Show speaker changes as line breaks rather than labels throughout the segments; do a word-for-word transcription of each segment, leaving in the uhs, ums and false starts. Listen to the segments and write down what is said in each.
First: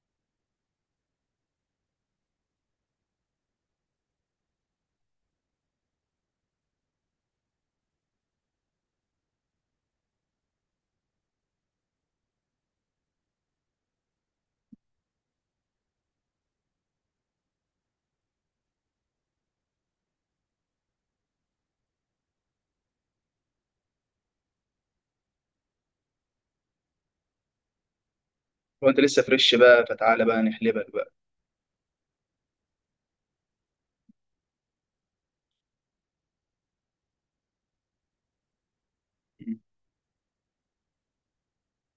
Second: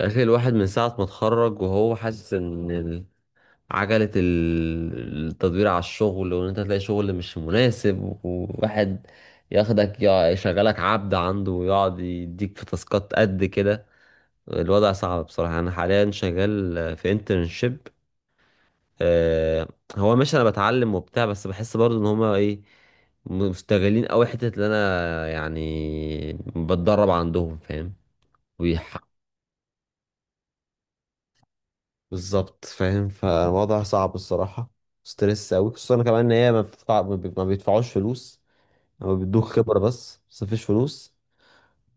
الاخير الواحد من ساعة ما اتخرج وهو حاسس ان ال- عجلة ال- التدوير على الشغل وان انت تلاقي شغل مش مناسب، وواحد ياخدك يع- يشغلك عبد عنده ويقعد يديك في تاسكات قد كده. الوضع صعب بصراحة، انا حاليا شغال في انترنشيب. هو ماشي، انا بتعلم وبتاع، بس بحس برضو ان هما ايه، مستغلين قوي حتة اللي انا يعني بتدرب عندهم، فاهم؟
وانت لسه فريش بقى فتعالى بقى نحلبك بقى.
بالظبط، فاهم، فالوضع صعب الصراحة. ستريس أوي، خصوصا كمان إن هي ما بتدفع، ما بي- ما بيدفعوش فلوس. هما بيدوك خبرة، بس بس مفيش فلوس.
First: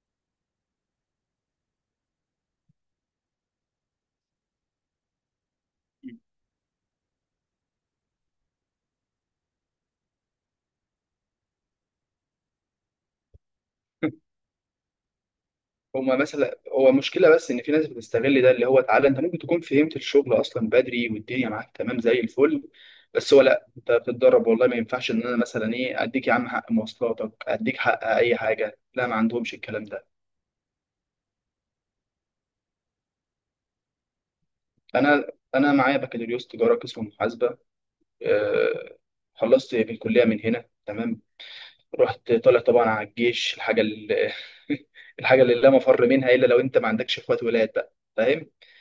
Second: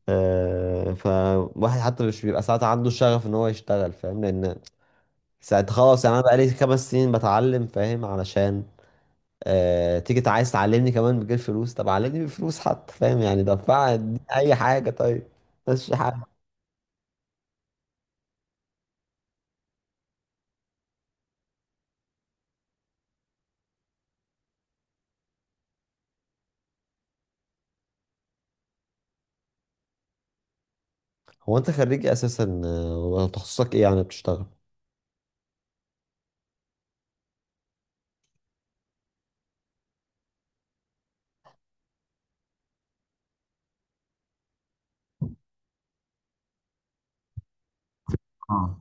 آه، فواحد حتى مش بيبقى ساعات عنده شغف إن هو يشتغل، فاهم؟ لأن ساعات خلاص، يعني أنا بقالي خمس سنين بتعلم، فاهم؟ علشان آه، تيجي تع- عايز تعلمني كمان بغير فلوس؟ طب علمني بفلوس حتى، فاهم يعني؟ دفع اديني أي حاجة، طيب، بس حاجة.
هما مثلا هو مشكلة بس إن في ناس بتستغل ده اللي هو تعالى، أنت ممكن تكون فهمت الشغل أصلا بدري والدنيا معاك تمام زي الفل. بس هو لأ، أنت بتتدرب والله ما ينفعش إن أنا مثلا إيه أديك يا عم حق مواصلاتك، أديك حق أي حاجة. لا ما عندهمش الكلام ده.
هو أنت خريج إيه أساسا، آه، وتخصصك إيه يعني بتشتغل؟
أنا أنا معايا بكالوريوس تجارة قسم محاسبة. آه، خلصت بالكلية من هنا تمام. رحت طالع طبعا على الجيش، الحاجه اللي الحاجه اللي لا مفر منها الا لو انت ما عندكش اخوات ولاد بقى، فاهم؟
اه،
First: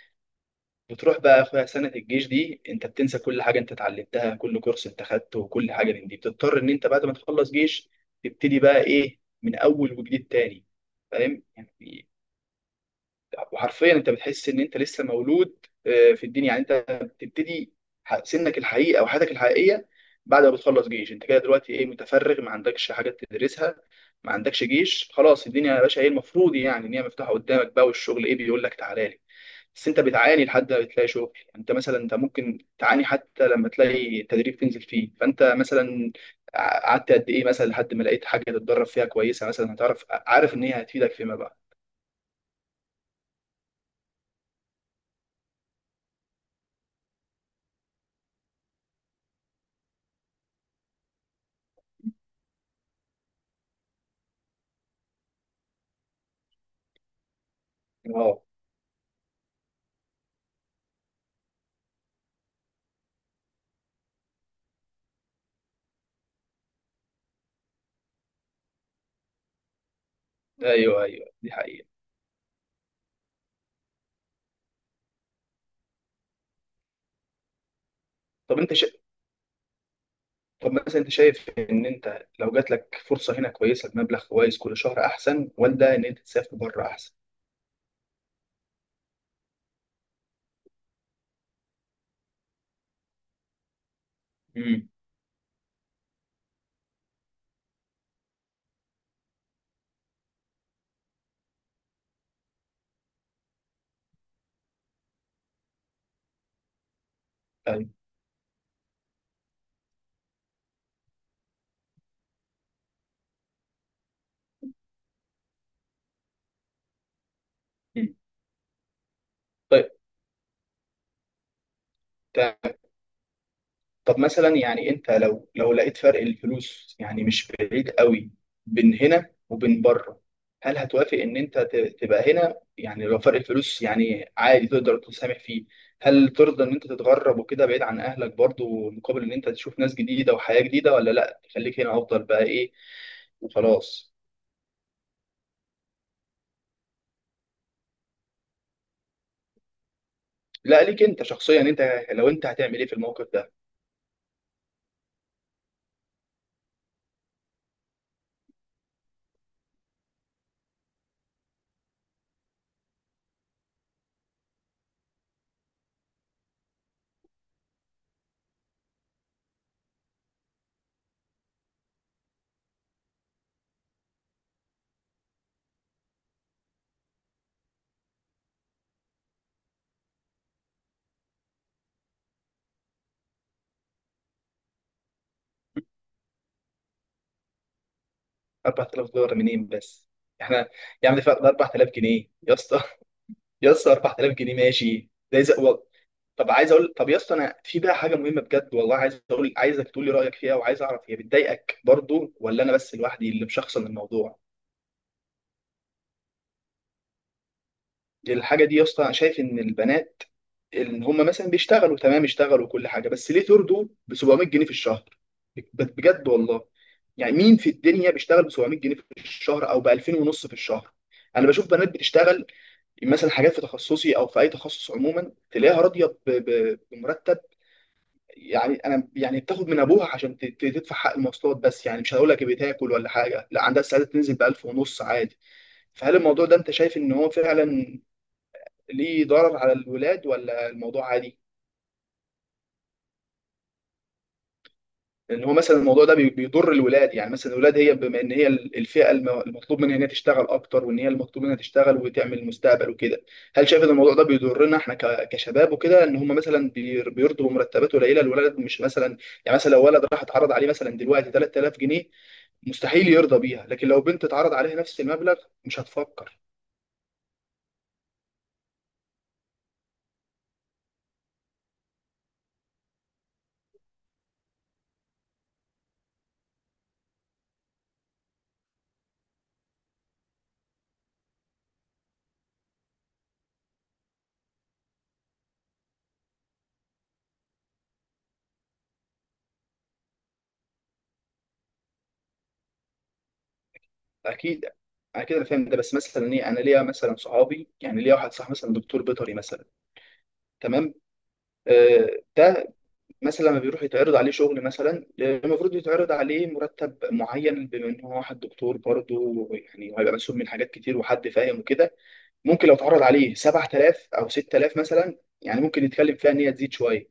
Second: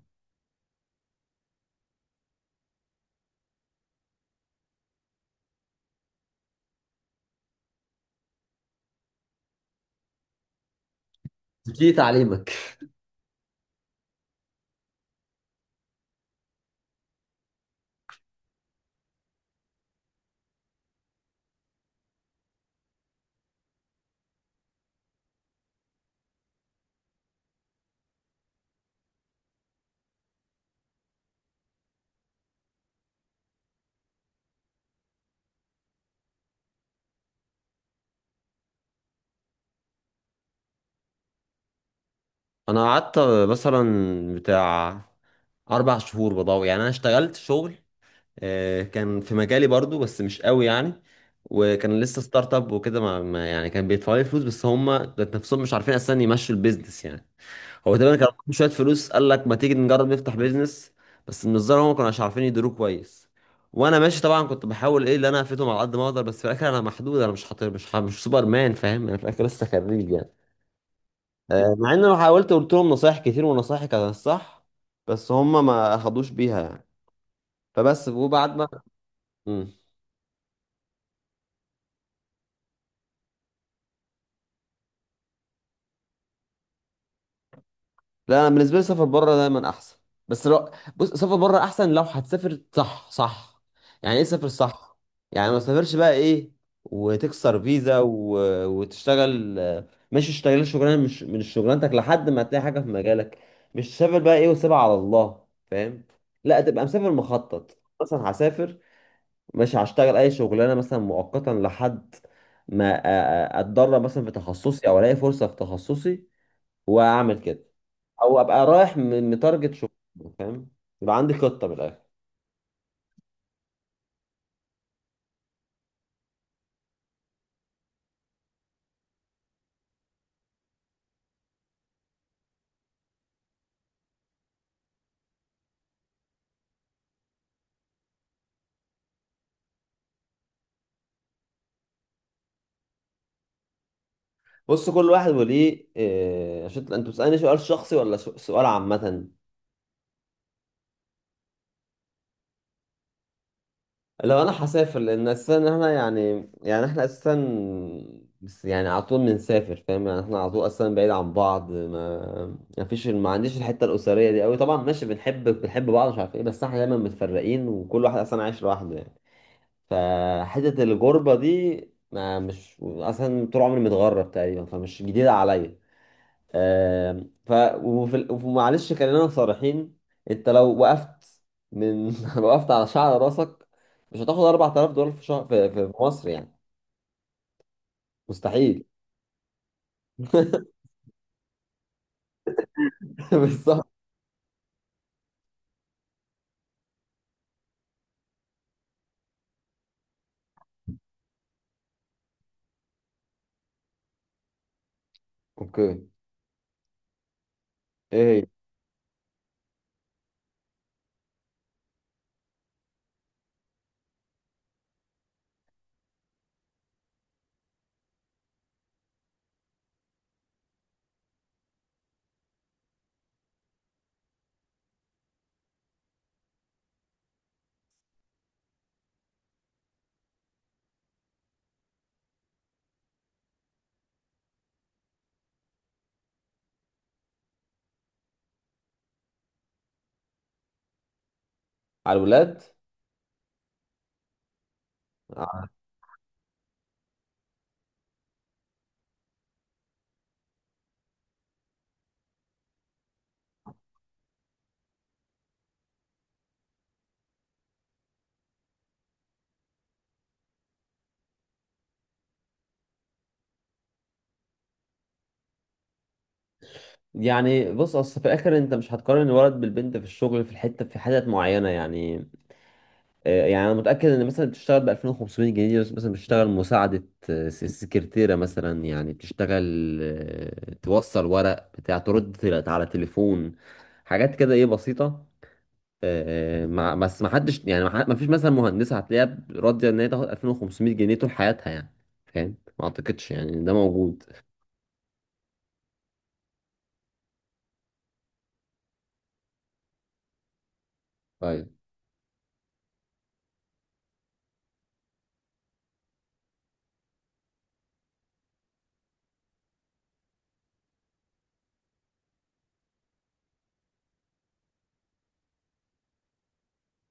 بتروح بقى يا اخويا سنه الجيش دي انت بتنسى كل حاجه انت اتعلمتها، كل كورس انت خدته وكل حاجه من دي بتضطر ان انت بعد ما تخلص جيش تبتدي بقى ايه من اول وجديد تاني، فاهم
دي
يعني؟
تعليمك.
وحرفيا انت بتحس ان انت لسه مولود آه، في الدنيا، يعني انت بتبتدي ح- سنك الحقيقي او حياتك الحقيقيه بعد ما بتخلص جيش. انت كده دلوقتي ايه، متفرغ، ما عندكش حاجات تدرسها، ما عندكش جيش، خلاص الدنيا يا باشا ايه المفروض يعني ان هي مفتوحه قدامك بقى، والشغل ايه بيقول لك تعالى لي. بس انت بتعاني لحد ما بتلاقي شغل. يعني انت مثلا انت ممكن تعاني حتى لما تلاقي تدريب تنزل فيه. فانت مثلا ع- قعدت قد ايه مثلا لحد ما لقيت حاجه تتدرب فيها كويسه، مثلا هتعرف عارف ان هي هتفيدك فيما بعد.
انا قعدت مثلا بتاع اربع شهور بضوء. يعني انا اشتغلت شغل، آه، كان في مجالي برضو بس مش قوي يعني. وكان لسه ستارت اب وكده، ما ما- يعني كان بيدفعوا لي فلوس، بس هم ذات نفسهم مش عارفين اصلا يمشوا البيزنس يعني. هو تقريبا كان
اه،
معاهم شويه فلوس، قال لك ما تيجي نجرب نفتح بيزنس. بس من الظاهر هم ما كانوش عارفين يديروه كويس. وانا ماشي طبعا، كنت بحاول ايه اللي انا افيدهم على قد ما اقدر، بس في الاخر انا محدود، انا مش حاطط، مش ح- مش سوبر مان، فاهم؟ انا في الاخر لسه خريج يعني.
ايوه ايوه دي
آه،
حقيقة.
مع ان انا حاولت قلت لهم نصايح كتير، ونصايحي كانت الصح، بس هم ما اخدوش بيها يعني. فبس، وبعد
طب
ما
انت شا...
مم.
طب مثلا انت شايف ان انت لو جات لك فرصة هنا كويسة بمبلغ كويس كل شهر احسن ولا ان انت تسافر بره احسن؟
لا، انا بالنسبه لي سفر بره دايما احسن. بس لو، بص، سفر بره احسن لو هتسافر صح صح. يعني ايه سافر
امم
صح؟ يعني ما تسافرش بقى ايه وتكسر فيزا و... وتشتغل، آه، مش تشتغل شغلانه مش من شغلانتك لحد ما تلاقي حاجه في مجالك. مش تسافر بقى ايه وسيبها على الله، فاهم؟ لا، تبقى مسافر مخطط.
طيب،
مثلا هسافر، مش هشتغل اي شغلانه مثلا، مؤقتا، لحد ما أ- أ- اتدرب مثلا في تخصصي، او الاقي فرصه في تخصصي واعمل كده، او ابقى رايح م- متارجت شغل، فاهم؟ يبقى عندي خطه من الاخر.
طيب. طب مثلا يعني انت لو لو لقيت فرق الفلوس يعني مش بعيد قوي بين هنا وبين بره، هل هتوافق ان انت ت- تبقى هنا يعني لو فرق الفلوس يعني عادي تقدر تسامح فيه؟ هل ترضى ان انت تتغرب وكده بعيد عن اهلك برضو مقابل ان انت تشوف ناس جديدة وحياة جديدة، ولا لا تخليك هنا افضل بقى ايه وخلاص؟
بص، كل واحد وليه إيه، عشان انت بتسالني سؤال شخصي ولا س- سؤال عامه؟
لا، ليك انت شخصيا انت لو انت هتعمل ايه في الموقف ده؟
لو انا هسافر، لان اساسا احنا يعني، يعني احنا اساسا بس يعني على طول بنسافر، فاهم يعني؟ احنا على طول اصلا بعيد عن بعض، ما ما فيش، ما عنديش الحته الاسريه دي قوي. طبعا ماشي، بنحب بنحب بعض، مش عارف ايه، بس احنا دايما متفرقين، وكل واحد اصلا عايش لوحده يعني. فحته الغربه دي، ما مش اصلا، طول عمري متغرب تقريبا، فمش جديده عليا. آم، ف وفي ال- ومعلش خلينا صريحين. انت لو وقفت من لو وقفت على شعر راسك مش هتاخد أربعة آلاف دولار في شهر في, في في مصر يعني. مستحيل.
أربعة آلاف دولار منين بس؟ احنا يعني ده أربعة آلاف جنيه يا اسطى، يا
بالظبط.
اسطى أربعة آلاف جنيه ماشي ده إذا- و- طب عايز اقول، طب يا اسطى انا في بقى حاجه مهمه بجد والله عايز اقول، عايزك تقول لي رايك فيها، وعايز اعرف هي بتضايقك برضو ولا انا بس لوحدي اللي مشخصن الموضوع.
اوكي، ايه هي؟
الحاجه دي يا اسطى، أنا شايف ان البنات، ان هم مثلا بيشتغلوا تمام، اشتغلوا وكل حاجه، بس ليه ترضوا ب سبعمئة جنيه في الشهر؟ ب- بجد والله، يعني مين في الدنيا بيشتغل ب سبعمية جنيه في الشهر او ب ألفين ونص في الشهر؟ انا بشوف بنات بتشتغل مثلا حاجات في تخصصي او في اي تخصص عموما، تلاقيها راضيه ب- ب- بمرتب، يعني انا يعني بتاخد من ابوها عشان ت- ت- تدفع حق المواصلات بس، يعني مش هقول لك بتاكل ولا حاجه، لا عندها استعداد تنزل ب ألف ونص عادي. فهل الموضوع ده انت شايف ان هو فعلا ليه ضرر على الولاد ولا الموضوع عادي؟
على الولاد.
لان هو مثلا الموضوع ده بي- بيضر الولاد، يعني مثلا الولاد، هي بما ان هي الفئه الم- المطلوب منها ان هي تشتغل اكتر، وان هي المطلوب منها تشتغل وتعمل مستقبل وكده، هل شايف ان الموضوع ده بيضرنا احنا ك- كشباب وكده، ان هم مثلا بير- بيرضوا بمرتبات قليله؟ الولد مش مثلا، يعني مثلا لو ولد راح اتعرض عليه مثلا دلوقتي تلات آلاف جنيه مستحيل يرضى بيها، لكن لو بنت اتعرض عليها نفس المبلغ مش هتفكر.
يعني بص، اصل في الاخر انت مش هتقارن الولد بالبنت في الشغل، في الحته في حتت معينه يعني. آه، يعني انا متاكد ان مثلا بتشتغل ب ألفين وخمسمية جنيه، بس مثلا بتشتغل مساعده، آه، س- سكرتيره مثلا، يعني بتشتغل، آه، توصل ورق بتاع، ترد تل- على تليفون، حاجات كده ايه بسيطه. آه، آه، مع بس ما حدش يعني، ما فيش مثلا مهندسه هتلاقيها ب- راضيه ان هي تاخد ألفين وخمسمائة جنيه طول حياتها يعني، فاهم؟ ما اعتقدش يعني إن ده موجود.
اكيد اكيد انا فاهم ده، بس مثلا ايه، انا ليا مثلا صحابي، يعني ليا واحد صاحبي مثلا دكتور بيطري مثلا، تمام؟
طيب،
آه، ده مثلا لما بيروح يتعرض عليه شغل مثلا، آه، المفروض يتعرض عليه مرتب معين بما ان هو واحد دكتور برضه، يعني هيبقى مسؤول من حاجات كتير وحد فاهم وكده، ممكن لو اتعرض عليه سبعة آلاف او ست آلاف مثلا يعني ممكن يتكلم فيها ان هي تزيد شويه.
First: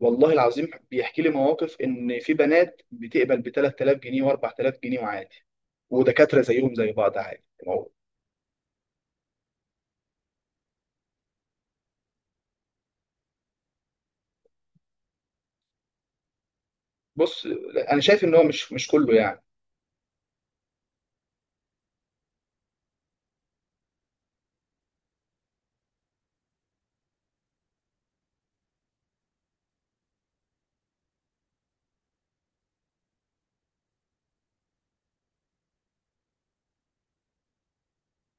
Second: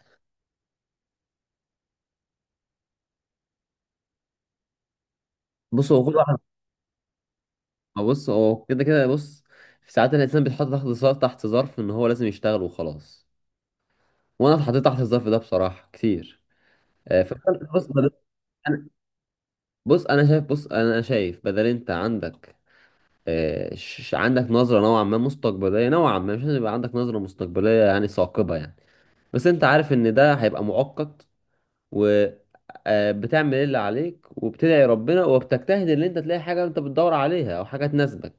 والله العظيم بيحكي لي مواقف ان في بنات بتقبل ب تلات آلاف جنيه و4000 جنيه وعادي،
بص، هو كل واحد،
ودكاتره زيهم زي بعض عادي. ما هو-
بص هو كده كده بص، في ساعات الانسان بيتحط تحت ظرف، تحت ظرف ان هو لازم يشتغل وخلاص. وانا اتحطيت تحت الظرف ده بصراحه كتير. آه،
بص
فكان- بص
انا
بدل-
شايف ان هو مش
أنا-
مش كله يعني.
بص انا شايف بص انا شايف، بدل انت عندك، آه، ش- عندك نظره نوعا ما مستقبليه، نوعا ما مش لازم يبقى عندك نظره مستقبليه يعني ثاقبه يعني. بس انت عارف ان ده هيبقى مؤقت، وبتعمل اللي عليك، وبتدعي ربنا، وبتجتهد ان انت تلاقي حاجه انت بتدور عليها او حاجه تناسبك.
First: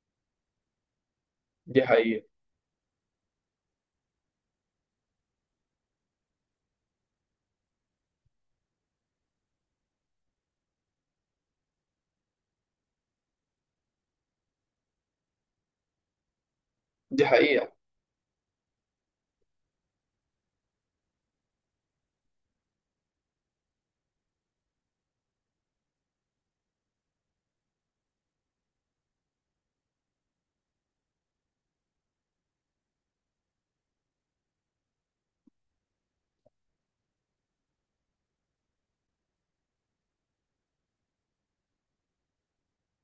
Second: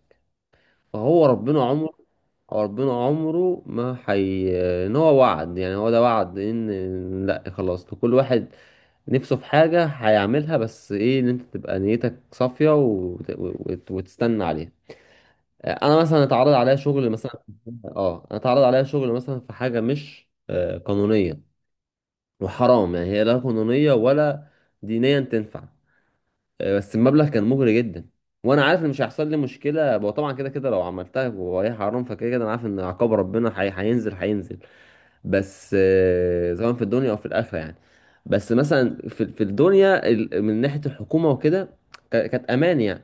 فهو ربنا
دي
عمره
حقيقه،
هو ربنا عمره ما حي، ان هو وعد. يعني هو ده وعد، ان لا، خلاص، لكل واحد نفسه في حاجة هيعملها، بس ايه، ان انت تبقى نيتك صافية، وت... وت... وتستنى عليها. آه، انا مثلا اتعرض عليا شغل
دي
مثلا
حقيقه.
اه انا اتعرض عليا شغل مثلا في حاجة مش آه، قانونية، وحرام، يعني هي لا قانونية ولا دينيا تنفع. آه، بس المبلغ كان مغري جدا. وانا عارف ان مش هيحصل لي مشكلة، وطبعا كده كده لو عملتها وهي حرام، فكده كده انا عارف ان عقاب ربنا حي... هينزل هينزل، بس آه، سواء في الدنيا او في الاخره يعني. بس مثلا في في الدنيا، ال- من ناحيه الحكومه وكده، ك- كانت امان يعني.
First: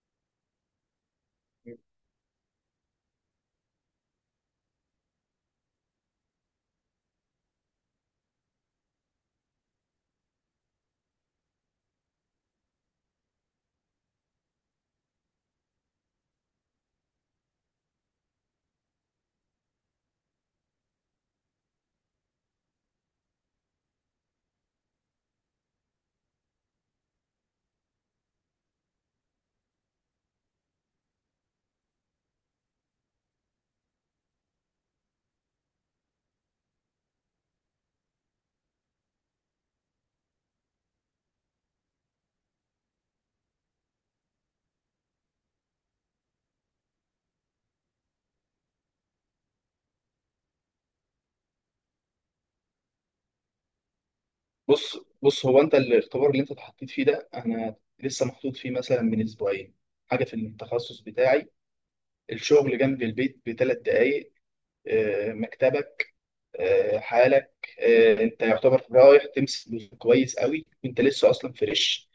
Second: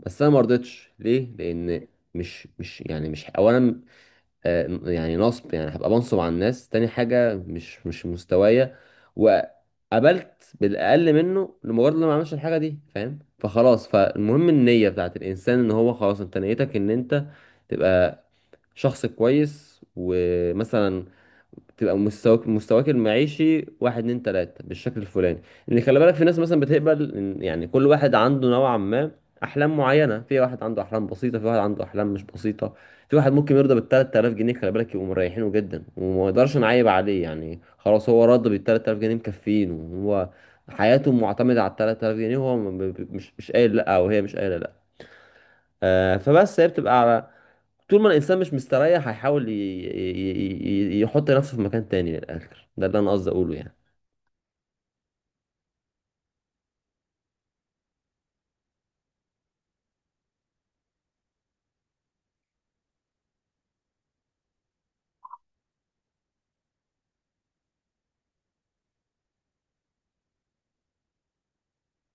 بس انا ما رضيتش، ليه؟ لان، مش مش يعني مش اولا آه، يعني نصب، يعني هبقى بنصب على الناس. تاني حاجه، مش مش مستوايا. وقبلت بالاقل منه، لمجرد إن أنا ما عملش الحاجه دي، فاهم؟ فخلاص، فالمهم النيه بتاعت الانسان، ان هو خلاص، انت نيتك ان انت تبقى شخص كويس. ومثلا تبقى مستواك، مستواك المعيشي، واحد اتنين تلاتة، بالشكل الفلاني، اللي خلي بالك، في ناس مثلا بتقبل إن- يعني. كل واحد عنده نوعا ما أحلام معينة، في واحد عنده أحلام بسيطة، في واحد عنده أحلام مش بسيطة، في واحد ممكن يرضى بالتلات آلاف جنيه. خلي بالك، يبقوا مريحينه جدا، وما يقدرش نعيب عليه يعني، خلاص هو راضي بالتلات آلاف جنيه، مكفيين، وهو حياته معتمدة على التلات آلاف جنيه، وهو م- ب- ب- مش مش قايل لأ، أو هي مش قايلة لأ. آه، فبس، هي بتبقى على طول ما الانسان مش مستريح، هيحاول ي- ي- ي- يحط نفسه في مكان تاني. من الاخر، ده اللي انا قصدي اقوله يعني.
بص بص، هو انت الاختبار اللي انت اتحطيت فيه ده، انا لسه محطوط فيه مثلا من اسبوعين. حاجه في التخصص بتاعي، الشغل جنب البيت بثلاث دقائق. آه، مكتبك، آه، حالك، آه، انت يعتبر رايح تمسك كويس قوي وانت لسه اصلا فريش،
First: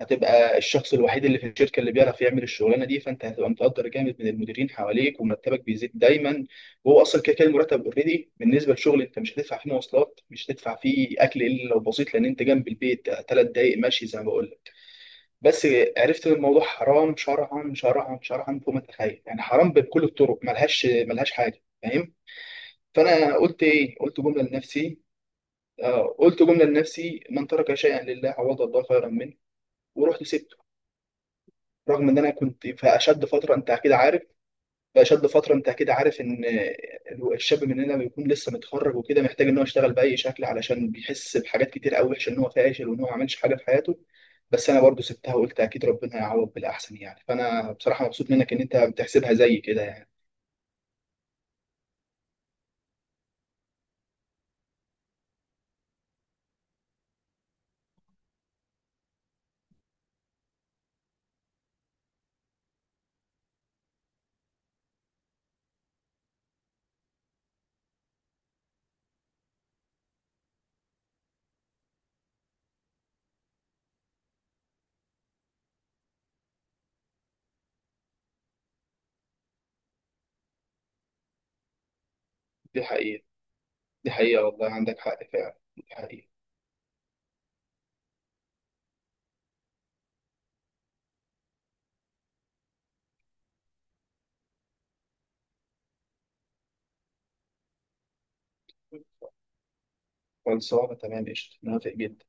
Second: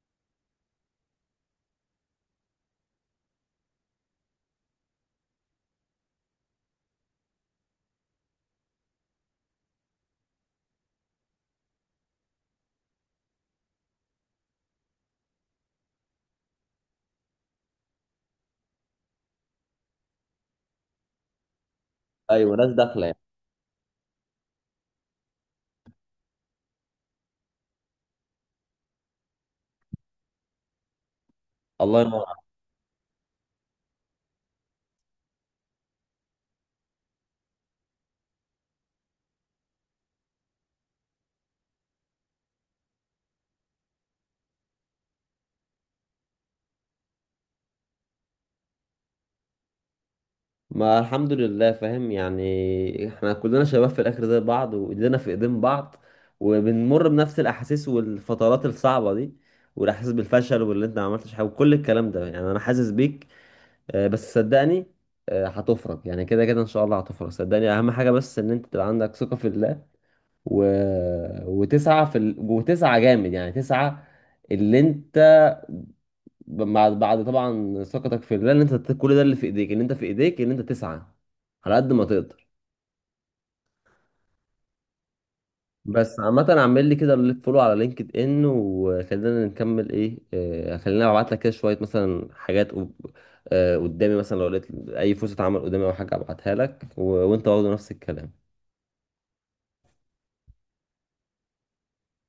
هتبقى الشخص الوحيد اللي في الشركه اللي بيعرف يعمل الشغلانه دي، فانت هتبقى متقدر جامد من المديرين حواليك ومرتبك بيزيد دايما، وهو اصلا كده كده المرتب اوريدي بالنسبه للشغل. انت مش هتدفع فيه مواصلات، مش هتدفع فيه اكل الا لو بسيط، لان انت جنب البيت ثلاث دقائق ماشي زي ما بقول لك. بس عرفت ان الموضوع حرام، شرعا شرعا شرعا فوق ما تتخيل، يعني حرام بكل الطرق ملهاش ملهاش حاجه، فاهم؟
ايوه، ناس داخله يعني.
فانا قلت ايه، قلت جمله لنفسي، آه، قلت جمله لنفسي: من ترك شيئا لله عوض الله خيرا منه. ورحت سبته.
الله
رغم ان
ينور
انا
عليك.
كنت في اشد فتره، انت اكيد عارف، في اشد فتره انت اكيد عارف ان الشاب مننا بيكون لسه متخرج وكده، محتاج ان هو يشتغل باي شكل، علشان بيحس بحاجات كتير قوي وحشه، ان هو فاشل وان هو ما عملش حاجه في حياته. بس انا برضو سبتها وقلت اكيد ربنا هيعوض بالاحسن يعني. فانا بصراحه مبسوط منك ان انت بتحسبها زي كده يعني.
ما الحمد لله، فاهم؟ يعني احنا كلنا شباب في الاخر زي بعض، وايدينا في ايدين بعض، وبنمر بنفس الاحاسيس والفترات الصعبه دي، والاحساس بالفشل واللي انت ما عملتش حاجه، وكل الكلام ده يعني، انا حاسس بيك. آه، بس صدقني، آه، هتفرج يعني، كده كده ان شاء الله هتفرج، صدقني. اهم حاجه بس ان انت تبقى عندك ثقه في الله، و... وتسعة في ال... وتسعة جامد، يعني تسعة اللي انت، بعد، بعد طبعا ثقتك في الله، ان انت كل ده اللي في ايديك، ان انت في ايديك ان انت تسعة على قد ما تقدر.
دي حقيقه، دي حقيقه، والله عندك حق فعلا، دي
بس
حقيقه.
عامة، اعمل لي كده، اللي فولو على لينكد ان، وخلينا نكمل ايه، آه، خلينا ابعت لك كده شوية مثلا حاجات قب- آه، قدامي. مثلا لو لقيت اي فرصة عمل قدامي، او حاجة ابعتها لك، و... وانت برضه نفس الكلام.
خلصانه تمام، قشطه، موافق جدا.